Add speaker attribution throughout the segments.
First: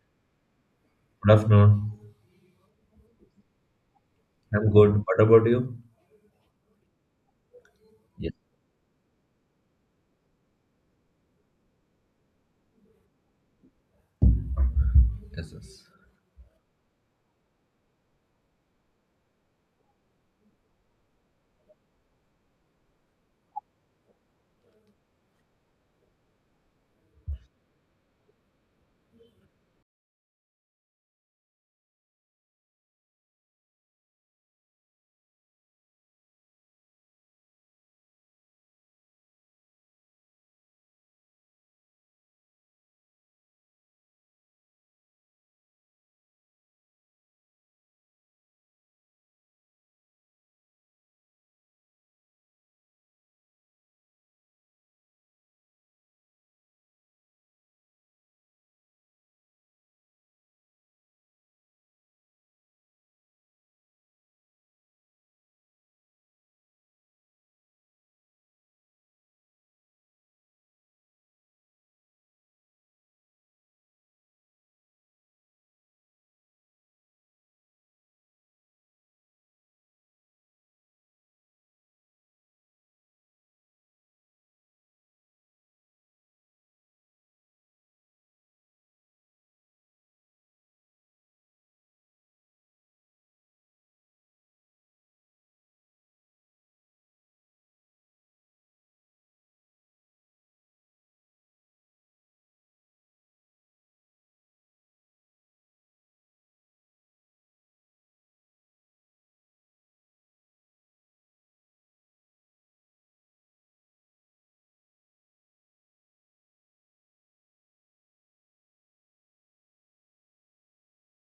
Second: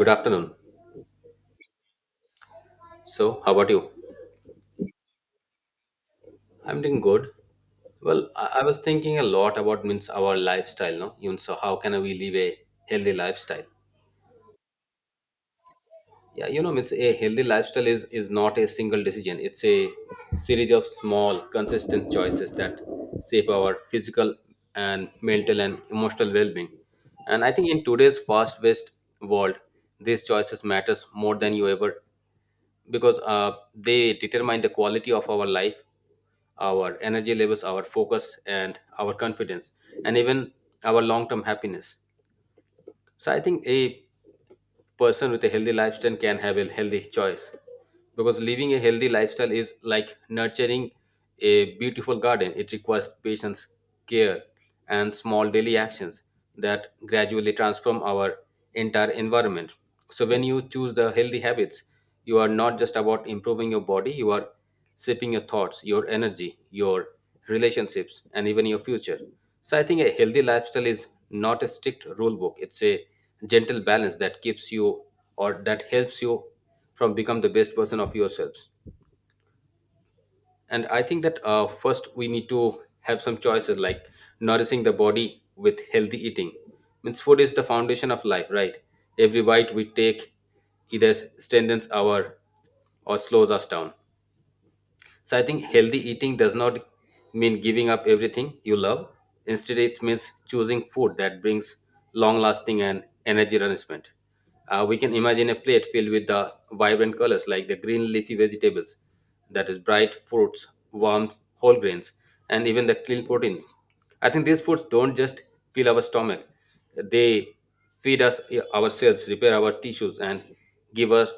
Speaker 1: Good afternoon.
Speaker 2: Good afternoon.
Speaker 1: So, how about you?
Speaker 2: I'm good. What about you?
Speaker 1: I'm doing good. Well,
Speaker 2: Yes,
Speaker 1: I was thinking a lot about means our lifestyle, no? Even so, how can we live a healthy lifestyle?
Speaker 2: yes, yes.
Speaker 1: Yeah, means a healthy lifestyle is not a single decision. It's a series of small, consistent choices that shape our physical and mental and emotional well-being. And I think in today's fast-paced world, these choices matters more than you ever because they determine the quality of our life our energy levels, our focus, and our confidence, and even our long term happiness. So, I think a person with a healthy lifestyle can have a healthy choice because living a healthy lifestyle is like nurturing a beautiful garden. It requires patience, care, and small daily actions that gradually transform our entire environment. So, when you choose the healthy habits, you are not just about improving your body, you are shaping your thoughts, your energy, your relationships, and even your future. So I think a healthy lifestyle is not a strict rule book. It's a gentle balance that keeps you or that helps you from become the best version of yourselves. And I think that first we need to have some choices like nourishing the body with healthy eating. Means food is the foundation of life, right? Every bite we take either strengthens our or slows us down. So I think healthy eating does not mean giving up everything you love. Instead, it means choosing food that brings long lasting and energy nourishment. We can imagine a plate filled with the vibrant colors like the green leafy vegetables, that is, bright fruits, warm whole grains, and even the clean proteins. I think these foods don't just fill our stomach, they feed us our cells, repair our tissues, and give us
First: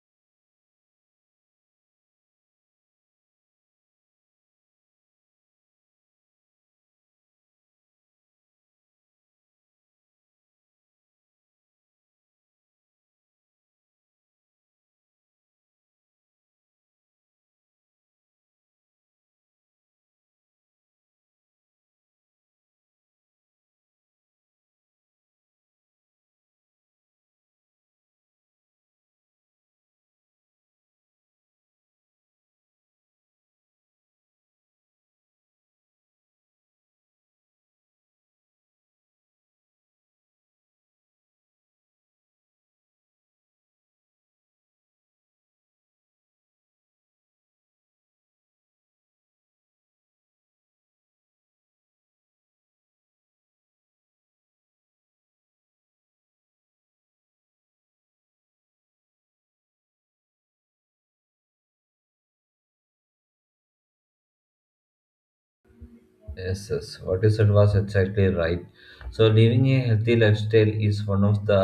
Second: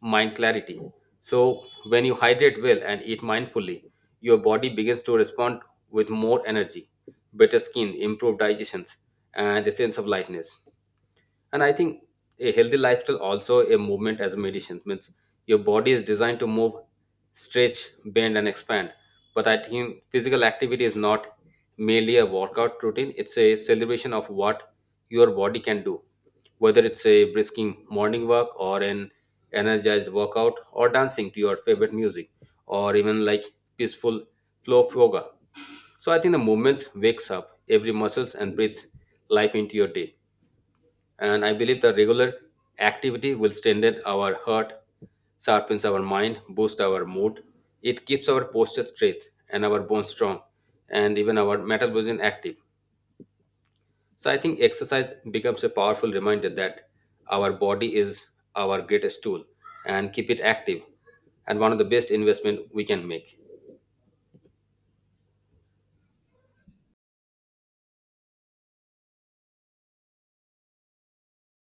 Speaker 1: mind clarity. So, when you hydrate well and eat mindfully, your body begins to respond with more energy, better skin, improved digestions, and a sense of lightness. And I think a healthy lifestyle also a movement as a medicine means your body is designed to move, stretch, bend, and expand. But I think physical activity is not merely a workout routine. It's a celebration of what your body can do, whether it's a brisking morning walk or an energized workout or dancing to your favorite music or even like peaceful flow of yoga. So I think the movements wakes up every muscles and breathes life into your day. And I believe the regular activity will strengthen our heart, sharpens our mind, boosts our mood. It keeps our posture straight and our bones strong, and even our metabolism active. So I think exercise becomes a powerful reminder that our body is our greatest tool and keep it active and one of the best investment we can make.
Speaker 2: Yes, yes. What you said was exactly right. So, living a healthy lifestyle is one of the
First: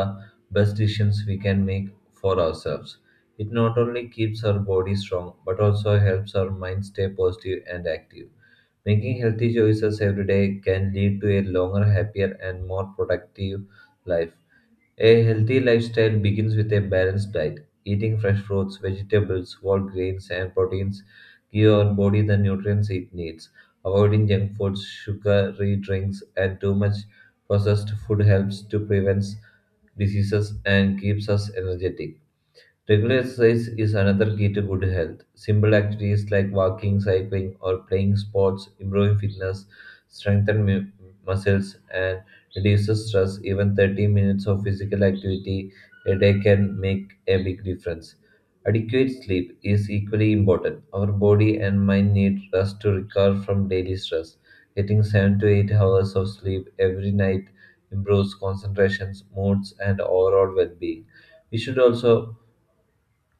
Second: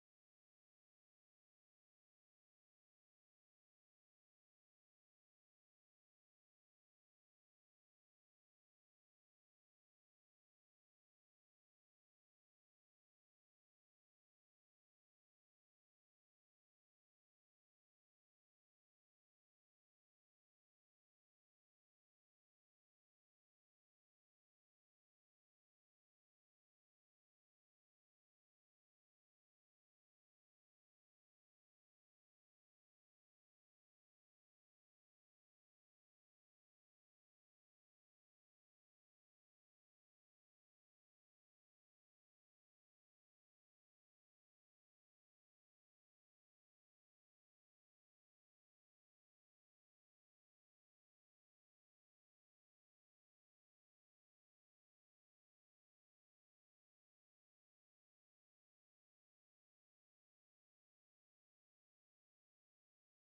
Speaker 2: best decisions we can make for ourselves. It not only keeps our body strong, but also helps our mind stay positive and active. Making healthy choices every day can lead to a longer, happier, and more productive life. A healthy lifestyle begins with a balanced diet. Eating fresh fruits, vegetables, whole grains, and proteins give our body the nutrients it needs. Avoiding junk foods, sugary drinks, and too much processed food helps to prevent diseases and keeps us energetic. Regular exercise is another key to good health. Simple activities like walking, cycling, or playing sports improve fitness, strengthen mu- muscles, and reduces stress. Even 30 minutes of physical activity a day can make a big difference. Adequate sleep is equally important. Our body and mind need rest to recover from daily stress. Getting 7 to 8 hours of sleep every night improves concentrations, moods, and overall well being. We should also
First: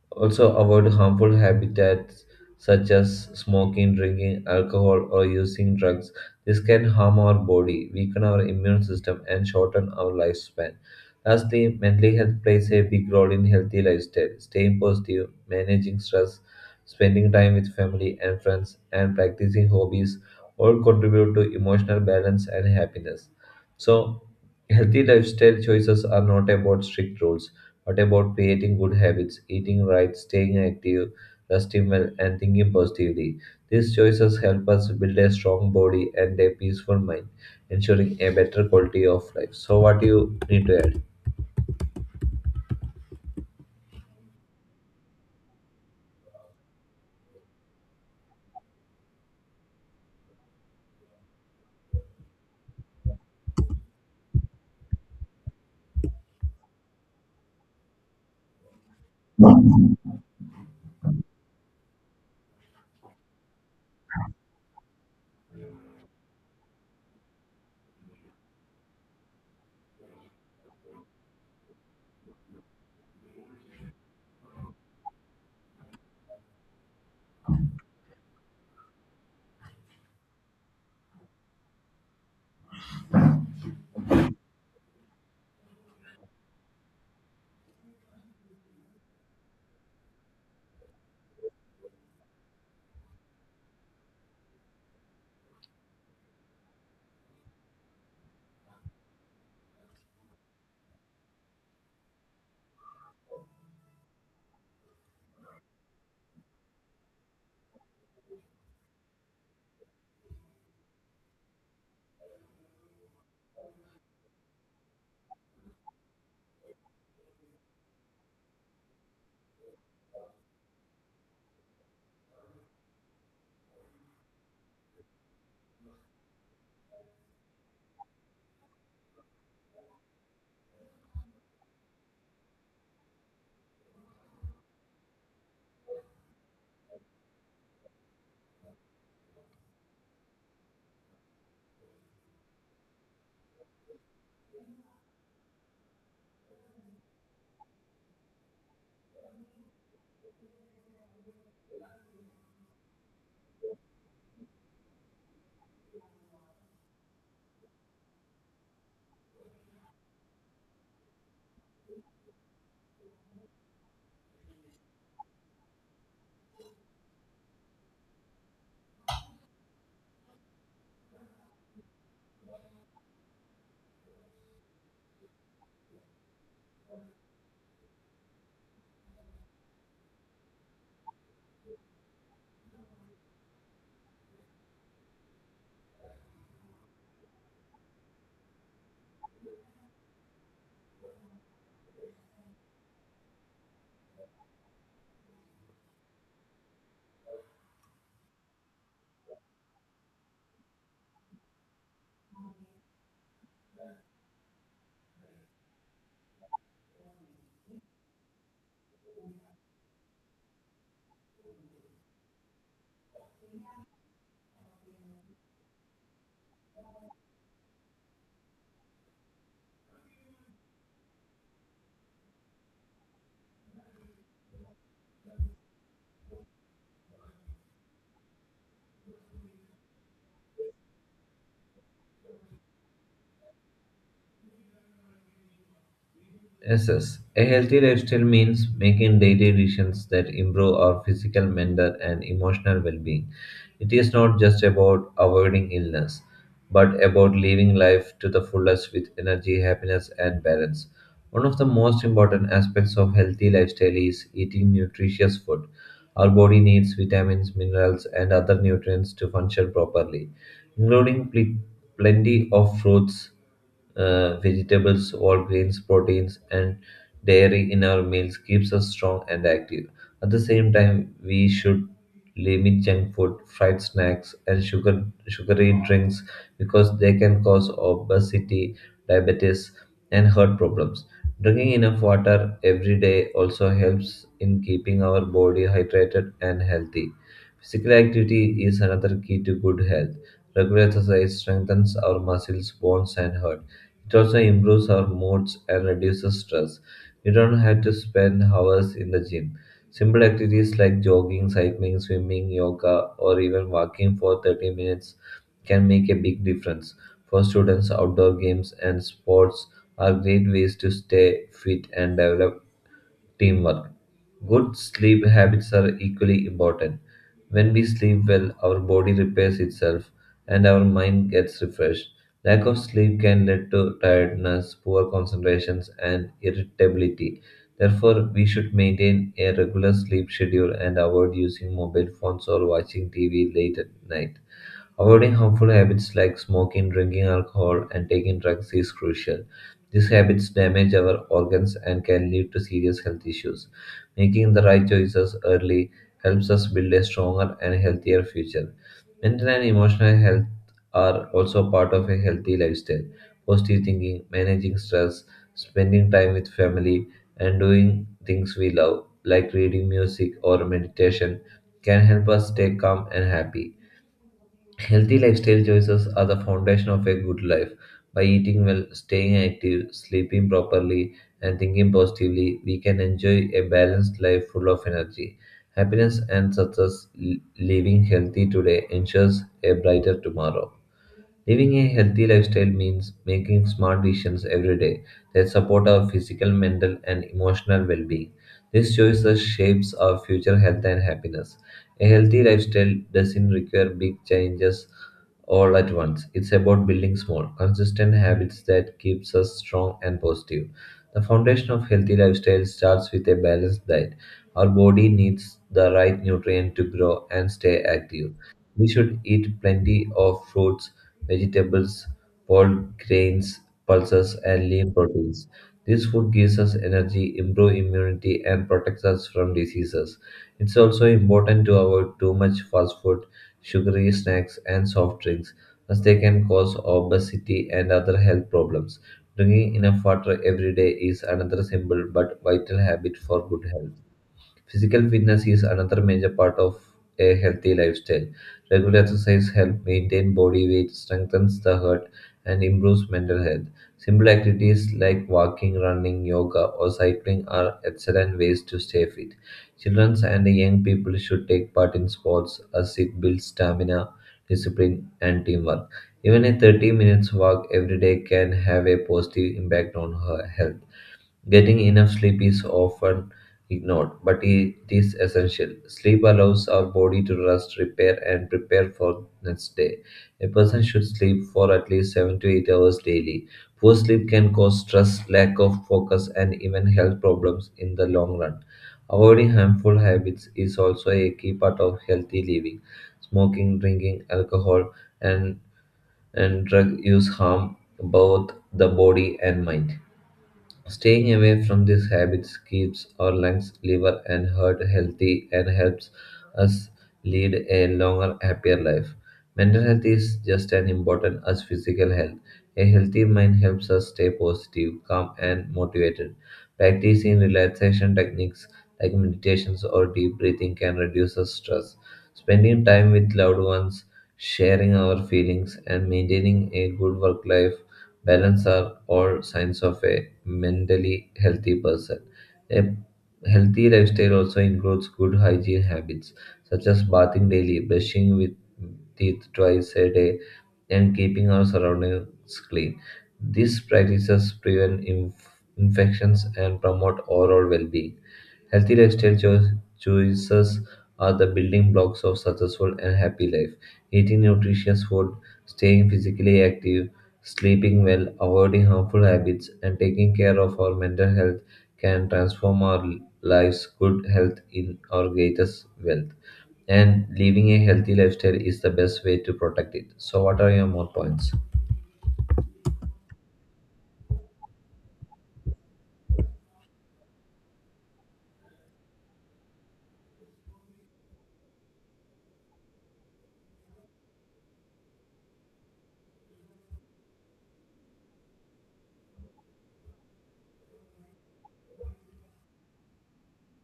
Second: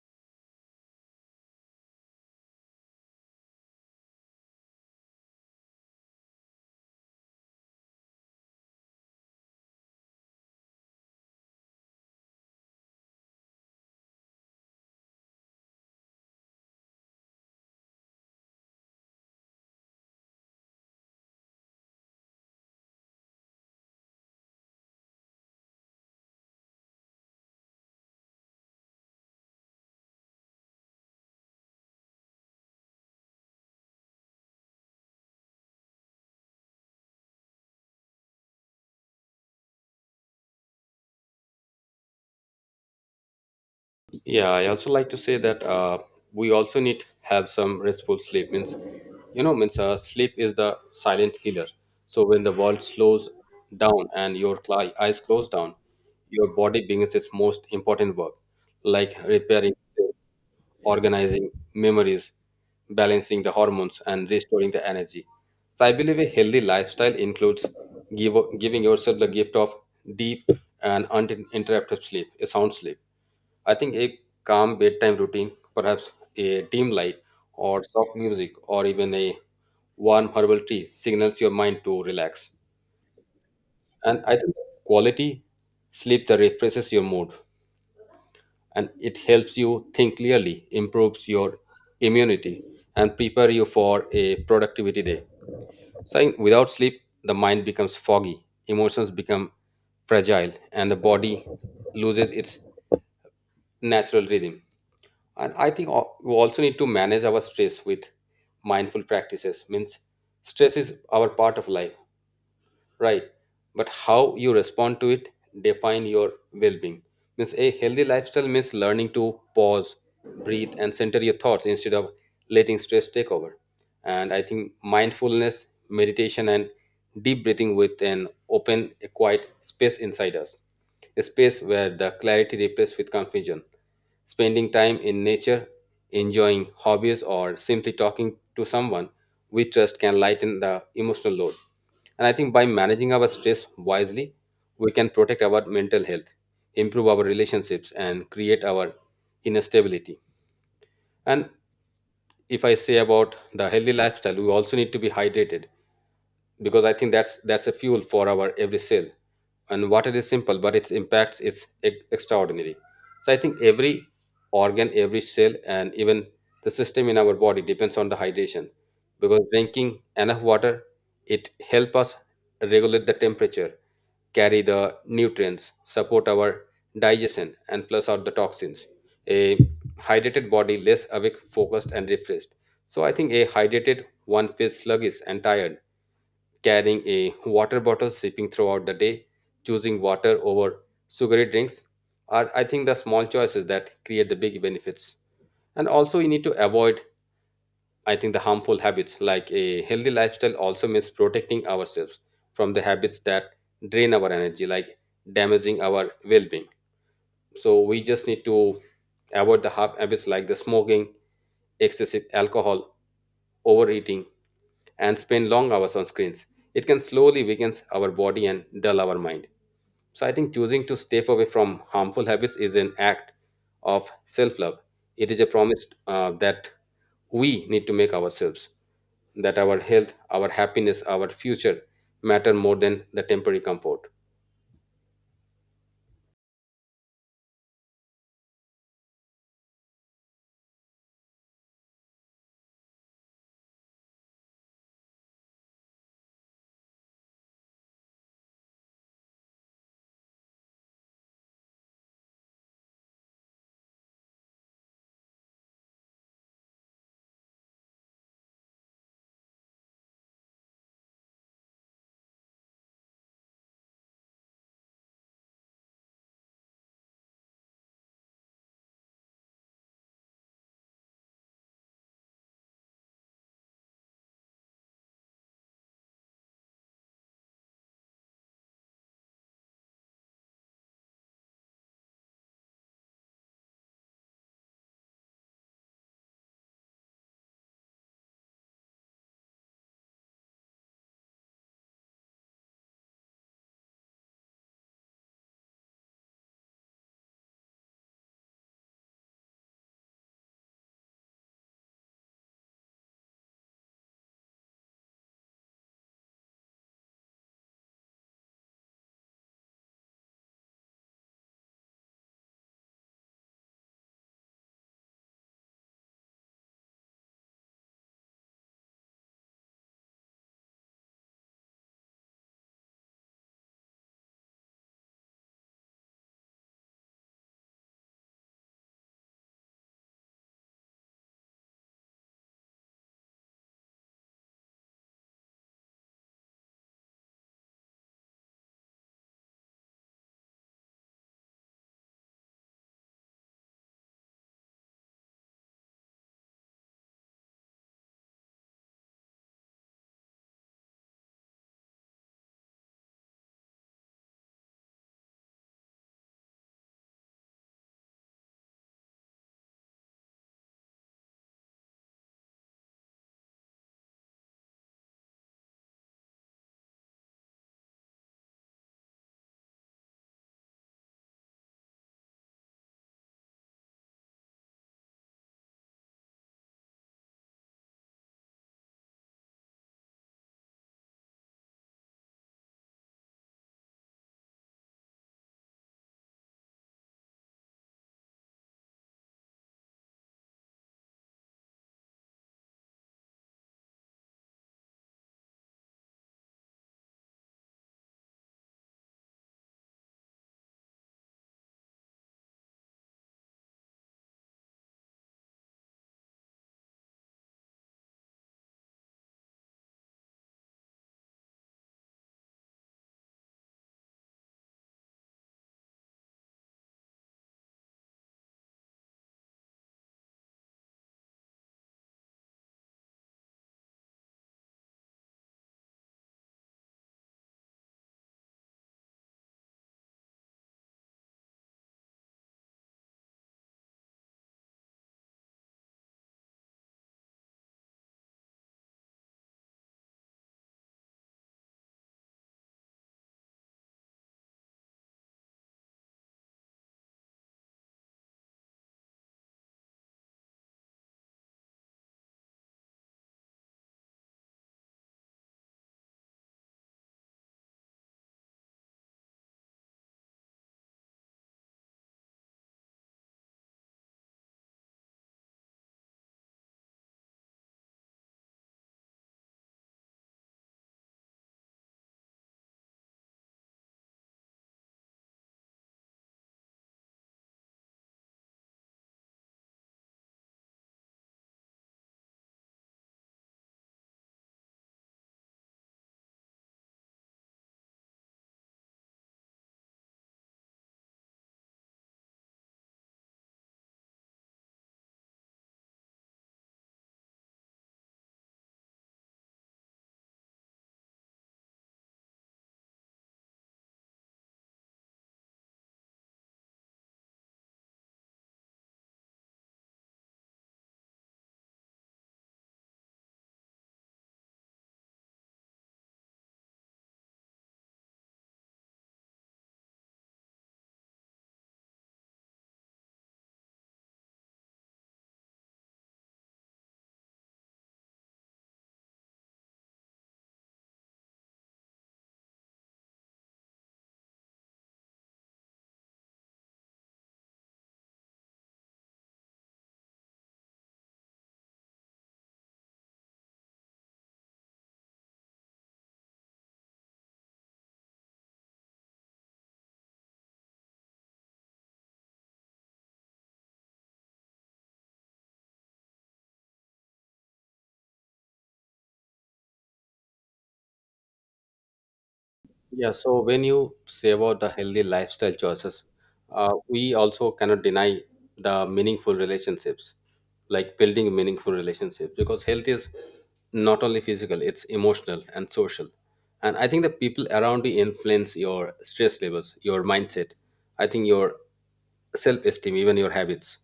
Speaker 2: also, avoid harmful habitats such as smoking, drinking alcohol, or using drugs. This can harm our body, weaken our immune system, and shorten our lifespan. Lastly, mental health plays a big role in healthy lifestyle. Staying positive, managing stress, spending time with family and friends, and practicing hobbies all contribute to emotional balance and happiness. So, healthy lifestyle choices are not about strict rules what about creating good habits, eating right, staying active, resting well, and thinking positively. These choices help us build a strong body and a peaceful mind, ensuring a better quality of life. So, what do you need to add?
Speaker 1: Yeah, I also like to say that we also need to have some restful sleep. Means, means sleep is the silent healer. So when the world slows down and your eyes close down, your body begins its most important work, like repairing, organizing memories, balancing the hormones, and restoring the energy. So I believe a healthy lifestyle includes giving yourself the gift of deep and uninterrupted sleep, a sound sleep. I think a calm bedtime routine, perhaps a dim light or soft music or even a warm herbal tea signals your mind to relax. And I think quality sleep that refreshes your mood and it helps you think clearly, improves your immunity and prepare you for a productivity day. Saying without sleep, the mind becomes foggy, emotions become fragile and the body loses its natural rhythm. And I think we also need to manage our stress with mindful practices. Means stress is our part of life, right? But how you respond to it define your well-being. Means a healthy lifestyle means learning to pause, breathe, and center your thoughts instead of letting stress take over. And I think mindfulness meditation and deep breathing with an open a quiet space inside us, a space where the clarity replaces with confusion. Spending time in nature, enjoying hobbies, or simply talking to someone we trust can lighten the emotional load. And I think by managing our stress wisely, we can protect our mental health, improve our relationships, and create our inner stability. And if I say about the healthy lifestyle, we also need to be hydrated because I think that's a fuel for our every cell. And water is simple but its impacts is extraordinary. So I think every organ, every cell, and even the system in our body depends on the hydration because drinking enough water it help us regulate the temperature, carry the nutrients, support our digestion, and flush out the toxins. A hydrated body less awake, focused, and refreshed. So I think a hydrated one feels sluggish and tired. Carrying a water bottle, sipping throughout the day, choosing water over sugary drinks are, I think, the small choices that create the big benefits. And also, we need to avoid, I think, the harmful habits. Like a healthy lifestyle also means protecting ourselves from the habits that drain our energy, like damaging our well being. So, we just need to avoid the habits like the smoking, excessive alcohol, overeating, and spend long hours on screens. It can slowly weaken our body and dull our mind. So I think choosing to step away from harmful habits is an act of self-love. It is a promise that we need to make ourselves that our health, our happiness, our future matter more than the temporary comfort.
Speaker 2: Yes, yes. A healthy lifestyle means making daily decisions that improve our physical, mental, and emotional well being. It is not just about avoiding illness, but about living life to the fullest with energy, happiness, and balance. One of the most important aspects of healthy lifestyle is eating nutritious food. Our body needs vitamins, minerals, and other nutrients to function properly, including plenty of fruits vegetables, whole grains, proteins, and dairy in our meals keeps us strong and active. At the same time, we should limit junk food, fried snacks, and sugary drinks because they can cause obesity, diabetes, and heart problems. Drinking enough water every day also helps in keeping our body hydrated and healthy. Physical activity is another key to good health. Regular exercise strengthens our muscles, bones, and heart it also improves our moods and reduces stress. We don't have to spend hours in the gym. Simple activities like jogging, cycling, swimming, yoga, or even walking for 30 minutes can make a big difference. For students, outdoor games and sports are great ways to stay fit and develop teamwork. Good sleep habits are equally important. When we sleep well, our body repairs itself and our mind gets refreshed. Lack of sleep can lead to tiredness, poor concentrations, and irritability. Therefore, we should maintain a regular sleep schedule and avoid using mobile phones or watching TV late at night. Avoiding harmful habits like smoking, drinking alcohol, and taking drugs is crucial. These habits damage our organs and can lead to serious health issues. Making the right choices early helps us build a stronger and healthier future. Mental and emotional health are also part of a healthy lifestyle. Positive thinking, managing stress, spending time with family, and doing things we love, like reading music or meditation, can help us stay calm and happy. Healthy lifestyle choices are the foundation of a good life. By eating well, staying active, sleeping properly, and thinking positively, we can enjoy a balanced life full of energy. Happiness and success living healthy today ensures a brighter tomorrow. Living a healthy lifestyle means making smart decisions every day that support our physical, mental, and emotional well being. These choices shapes our future health and happiness. A healthy lifestyle doesn't require big changes all at once. It's about building small, consistent habits that keeps us strong and positive. The foundation of healthy lifestyle starts with a balanced diet. Our body needs the right nutrient to grow and stay active. We should eat plenty of fruits, vegetables, whole grains, pulses, and lean proteins. This food gives us energy, improves immunity, and protects us from diseases. It's also important to avoid too much fast food, sugary snacks, and soft drinks, as they can cause obesity and other health problems. Drinking enough water every day is another simple but vital habit for good health. Physical fitness is another major part of a healthy lifestyle. Regular exercise helps maintain body weight, strengthens the heart, and improves mental health. Simple activities like walking, running, yoga, or cycling are excellent ways to stay fit. Children and young people should take part in sports as it builds stamina, discipline, and teamwork. Even a 30 minutes walk every day can have a positive impact on her health. Getting enough sleep is often ignored, but it is essential. Sleep allows our body to rest, repair, and prepare for next day. A person should sleep for at least 7 to 8 hours daily. Poor sleep can cause stress, lack of focus, and even health problems in the long run. Avoiding harmful habits is also a key part of healthy living. Smoking, drinking, alcohol, and, and drug use harm both the body and mind. Staying away from these habits keeps our lungs, liver, and heart healthy and helps us lead a longer, happier life. Mental health is just as important as physical health. A healthy mind helps us stay positive, calm, and motivated. Practicing relaxation techniques like meditations or deep breathing can reduce our stress. Spending time with loved ones, sharing our feelings, and maintaining a good work life balance are all signs of a mentally healthy person. A healthy lifestyle also includes good hygiene habits such as bathing daily, brushing with teeth twice a day, and keeping our surroundings clean. These practices prevent infections and promote overall well being. Healthy lifestyle choices are the building blocks of successful and happy life. Eating nutritious food, staying physically active, sleeping well, avoiding harmful habits, and taking care of our mental health can transform our lives. Good health in our greatest wealth and living a healthy lifestyle is the best way to protect it. So, what are your more points?
Speaker 1: Yeah, so when you say about the healthy lifestyle choices, we also cannot deny the meaningful relationships, like building meaningful relationships, because health is not only physical, it's emotional and social. And I think the people around you influence your stress levels, your mindset, I think your self esteem, even your habits,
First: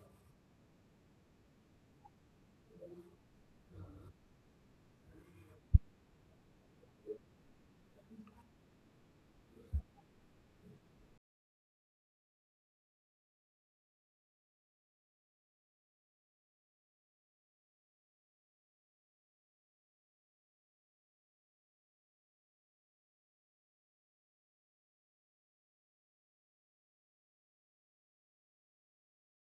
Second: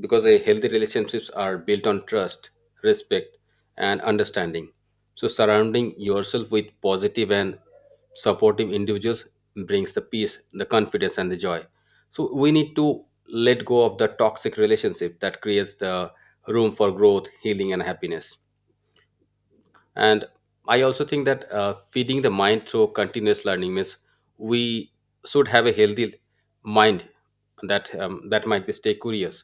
Speaker 1: because a healthy relationships are built on trust, respect, and understanding. So, surrounding yourself with positive and supportive individuals brings the peace, the confidence, and the joy. So, we need to let go of the toxic relationship that creates the room for growth, healing, and happiness. And I also think that feeding the mind through continuous learning means we should have a healthy mind that that might be stay curious.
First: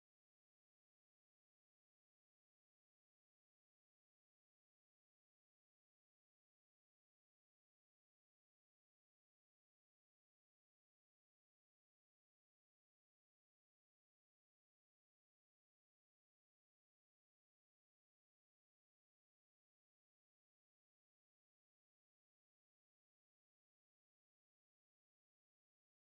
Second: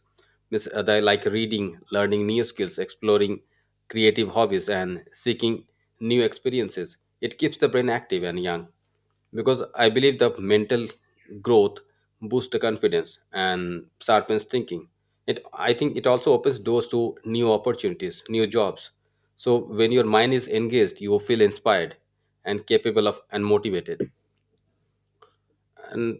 Speaker 1: Means they like reading, learning new skills, exploring creative hobbies, and seeking new experiences. It keeps the brain active and young because I believe the mental growth boosts the confidence and sharpens thinking. It, I think it also opens doors to new opportunities, new jobs. So when your mind is engaged you feel inspired and capable of and motivated. And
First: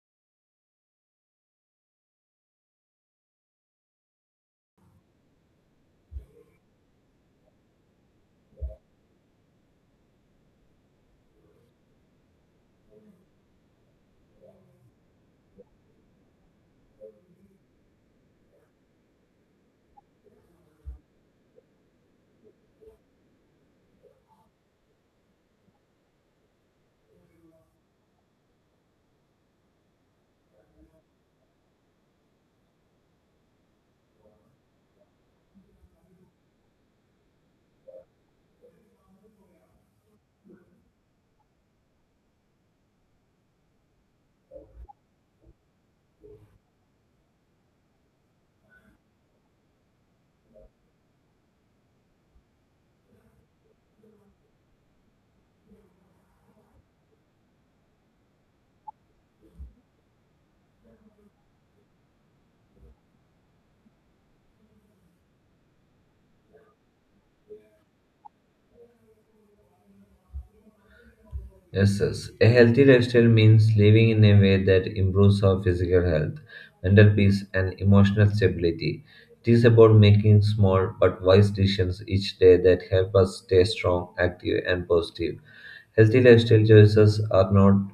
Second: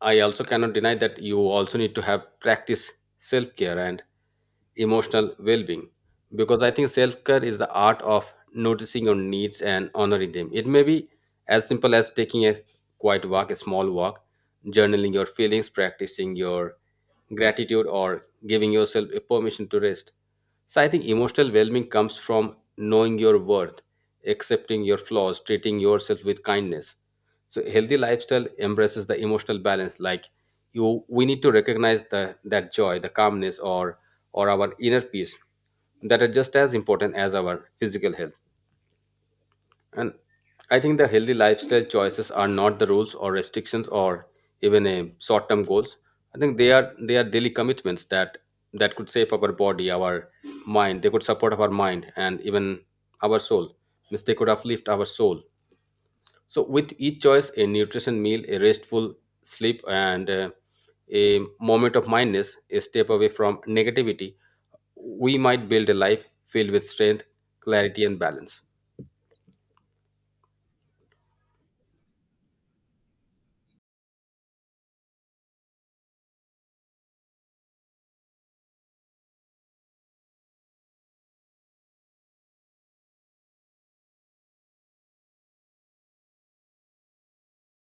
Speaker 1: I also cannot deny that you also need to have practice self care and emotional well being because I think self care is the art of noticing your needs and honoring them. It may be as simple as taking a quiet walk, a small walk, journaling your feelings, practicing your gratitude or giving yourself a permission to rest. So I think emotional well-being comes from knowing your worth, accepting your flaws, treating yourself with kindness. So a healthy lifestyle embraces the emotional balance like you we need to recognize the that joy, the calmness, or our inner peace that are just as important as our physical health. And I think the healthy lifestyle choices are not the rules or restrictions or even a short-term goals. I think they are daily commitments that that could shape our body, our mind. They could support our mind and even our soul. Means they could uplift our soul. So with each choice, a nutrition meal, a restful sleep, and a moment of mindness, a step away from negativity, we might build a life filled with strength, clarity, and balance.
Speaker 2: Yes, yes. A healthy lifestyle means living in a way that improves our physical health, mental peace, and emotional stability. It is about making small but wise decisions each day that help us stay strong, active, and positive. Healthy lifestyle choices are not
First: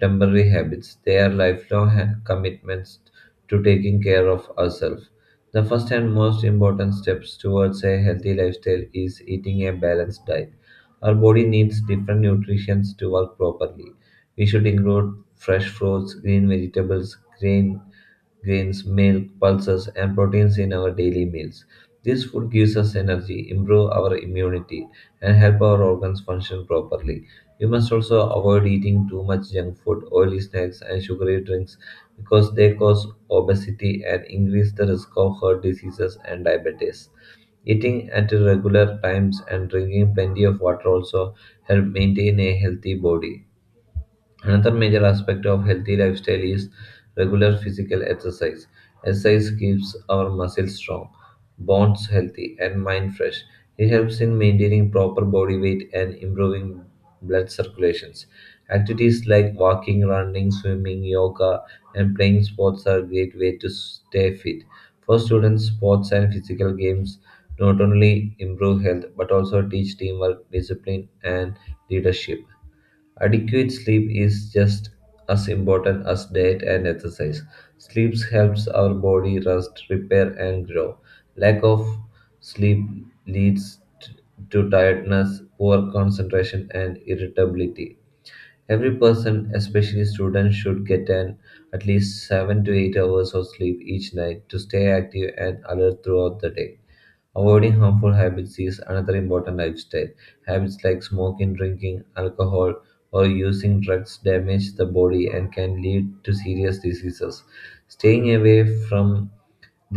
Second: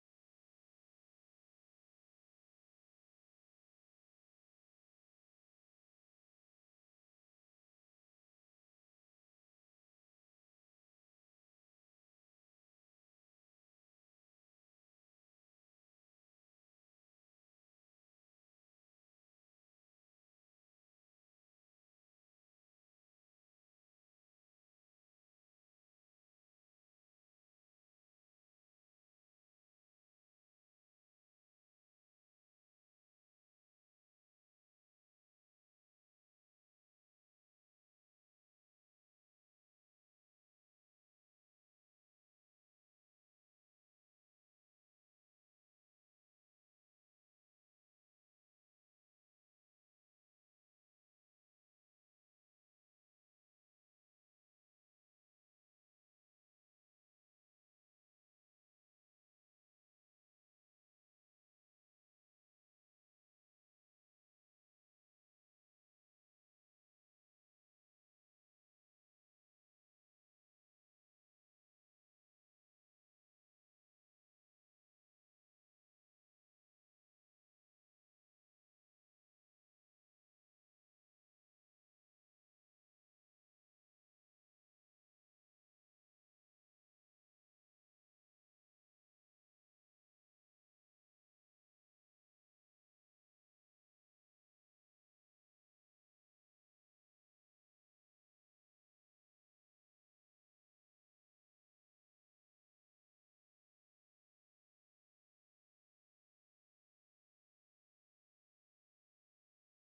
Speaker 2: temporary habits, they are lifelong commitments to taking care of ourselves. The first and most important steps towards a healthy lifestyle is eating a balanced diet. Our body needs different nutrients to work properly. We should include fresh fruits, green vegetables, grains, milk, pulses, and proteins in our daily meals. This food gives us energy, improve our immunity, and help our organs function properly. We must also avoid eating too much junk food, oily snacks, and sugary drinks because they cause obesity and increase the risk of heart diseases and diabetes. Eating at regular times and drinking plenty of water also help maintain a healthy body. Another major aspect of healthy lifestyle is regular physical exercise. Exercise keeps our muscles strong, bones healthy, and mind fresh. It helps in maintaining proper body weight and improving blood circulations. Activities like walking, running, swimming, yoga, and playing sports are a great way to stay fit. For students, sports and physical games not only improve health but also teach teamwork, discipline, and leadership. Adequate sleep is just as important as diet and exercise. Sleep helps our body rest, repair, and grow. Lack of sleep leads t- to tiredness, poor concentration, and irritability. Every person, especially students, should get an at least 7 to 8 hours of sleep each night to stay active and alert throughout the day. Avoiding harmful habits is another important lifestyle. Habits like smoking, drinking, alcohol, or using drugs damage the body and can lead to serious diseases. Staying away from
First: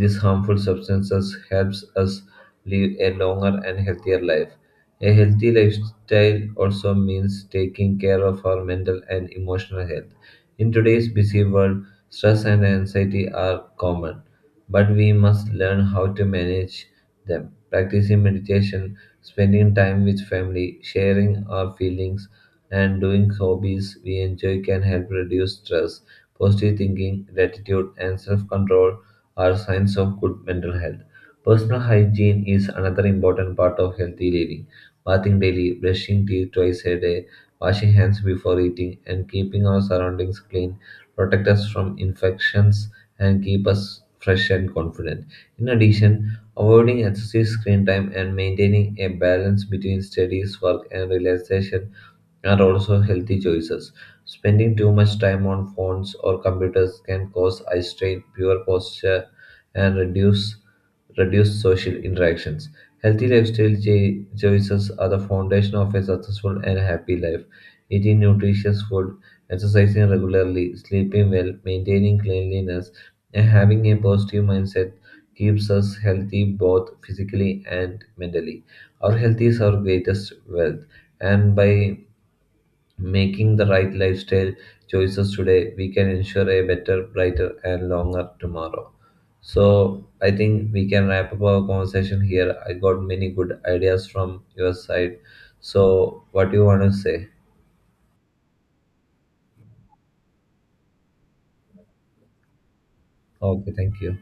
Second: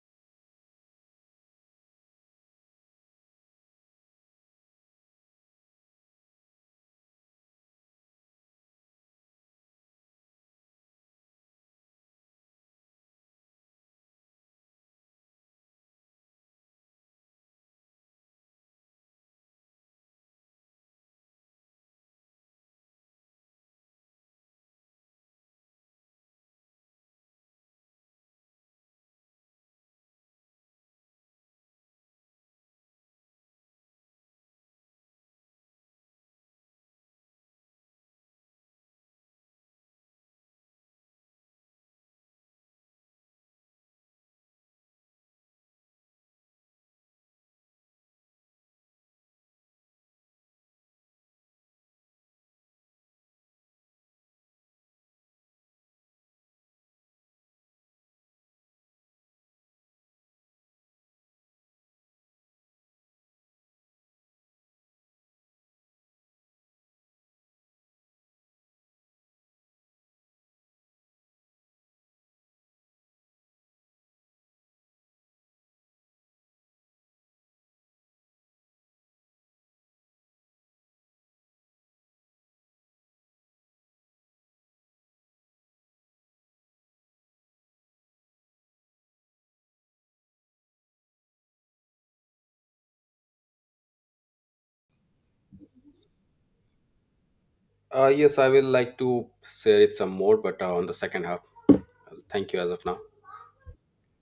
Speaker 2: these harmful substances helps us live a longer and healthier life. A healthy lifestyle also means taking care of our mental and emotional health. In today's busy world, stress and anxiety are common, but we must learn how to manage them. Practicing meditation, spending time with family, sharing our feelings, and doing hobbies we enjoy can help reduce stress. Positive thinking, gratitude, and self control are signs of good mental health. Personal hygiene is another important part of healthy living. Bathing daily, brushing teeth twice a day, washing hands before eating, and keeping our surroundings clean protect us from infections and keep us fresh and confident. In addition, avoiding excessive screen time and maintaining a balance between studies, work, and relaxation and also healthy choices. Spending too much time on phones or computers can cause eye strain, poor posture, and reduce social interactions. Healthy lifestyle choices are the foundation of a successful and happy life. Eating nutritious food, exercising regularly, sleeping well, maintaining cleanliness, and having a positive mindset keeps us healthy both physically and mentally. Our health is our greatest wealth, and by making the right lifestyle choices today, we can ensure a better, brighter, and longer tomorrow. So, I think we can wrap up our conversation here. I got many good ideas from your side. So, what do you want to say?
Speaker 1: Yes, I will like to share it some more, but on the second half. Thank you as of now.
Speaker 2: Okay, thank you.